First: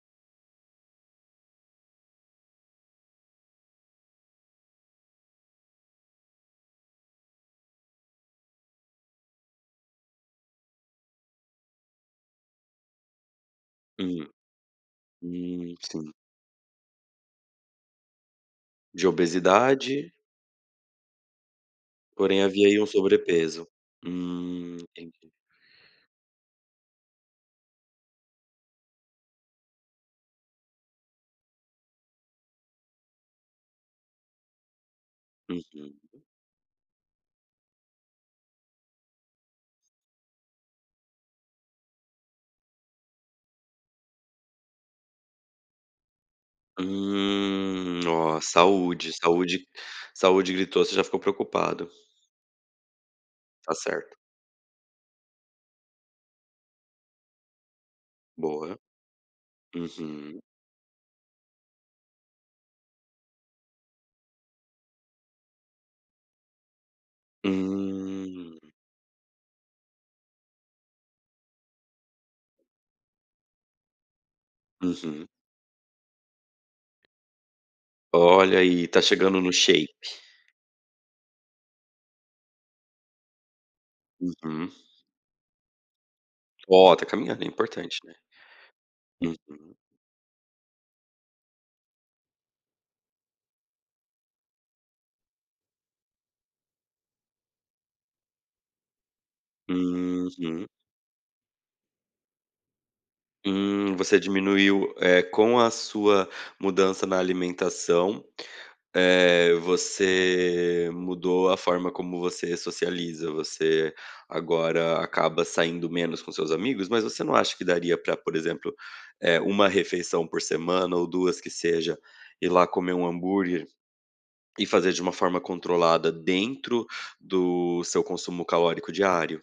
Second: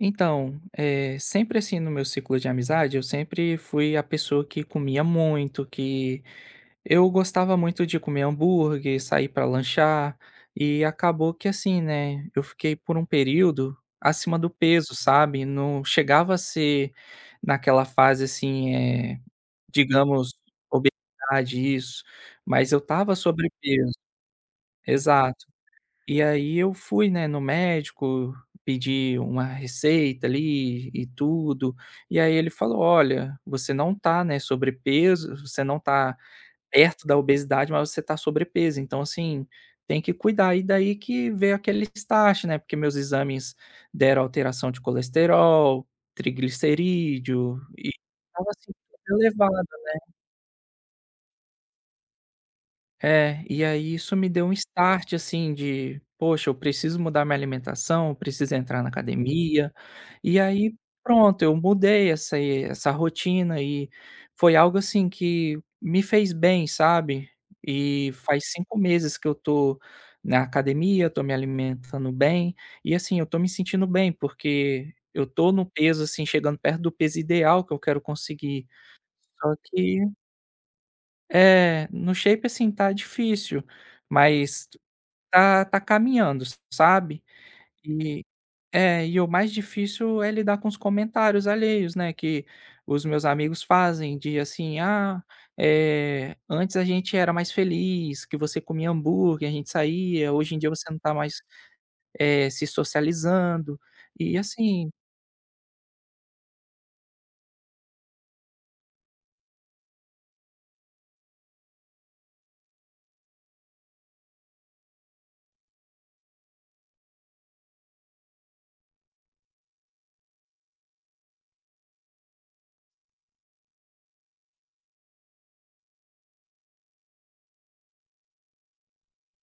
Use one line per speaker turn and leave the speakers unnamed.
Então, eh, sempre assim no meu ciclo de amizade, eu sempre fui a pessoa que comia muito que eu gostava muito de comer hambúrguer, sair para lanchar e acabou que assim, né, eu fiquei por um período
Hum,
acima do peso, sabe,
hum,
não
sim.
chegava a ser naquela fase assim,
De
eh,
obesidade
digamos, isso,
porém havia
mas eu
alí um
estava
sobrepeso.
sobrepeso.
Hum, entendi.
Exato. E, aí, eu fui, né, no médico pedir uma receita ali e tudo e, aí, ele falou: "Olha, você não está, né, sobrepeso, você não tá
Uhum.
perto da obesidade, mas você tá sobrepeso então assim, tem que cuidar" e daí que veio aquele né, porque meus exames deram alteração de colesterol, triglicerídeo e
Hum, ó,
tava super
saúde
elevado,
saúde
né.
saúde gritou você já ficou preocupado.
É, e,
Está
aí,
certo.
isso me deu um start, assim, de, poxa eu preciso mudar minha alimentação, eu preciso
Boa.
entrar na academia. E
Uhum.
aí, pronto, eu mudei essa essa rotina e foi algo, assim, que me fez bem sabe? E faz
Hum.
5 meses que eu estou na academia, estou me alimentando bem e, assim, eu estou me sentindo bem, porque eu
Uhum.
estou no peso, assim, chegando perto do peso ideal que eu quero
Olha,
conseguir.
aí tá chegando no
Só
shape.
que É, no shape assim, tá difícil mas
Uhum.
tá tá caminhando,
Ó, tá
sabe,
caminhando, é importante.
e é, e o mais
Uhum.
difícil é lidar com os comentários alheios, né, que os meus amigos fazem de, assim: "Ah, eh, antes a gente era mais feliz que você comia hambúrguer a gente saía hoje em
Uhum.
dia você não tá mais, eh, se socializando."
Hum, você
E, assim
diminuiu, eh, com a sua mudança na alimentação, eh, você mudou a forma como você socializa, você agora acaba saindo menos com seus amigos, mas você não acha que daria para, por exemplo, eh, 1 refeição por semana ou 2 que seja, ir lá comer um hambúrguer e fazer de uma forma controlada dentro do seu consumo calórico diário?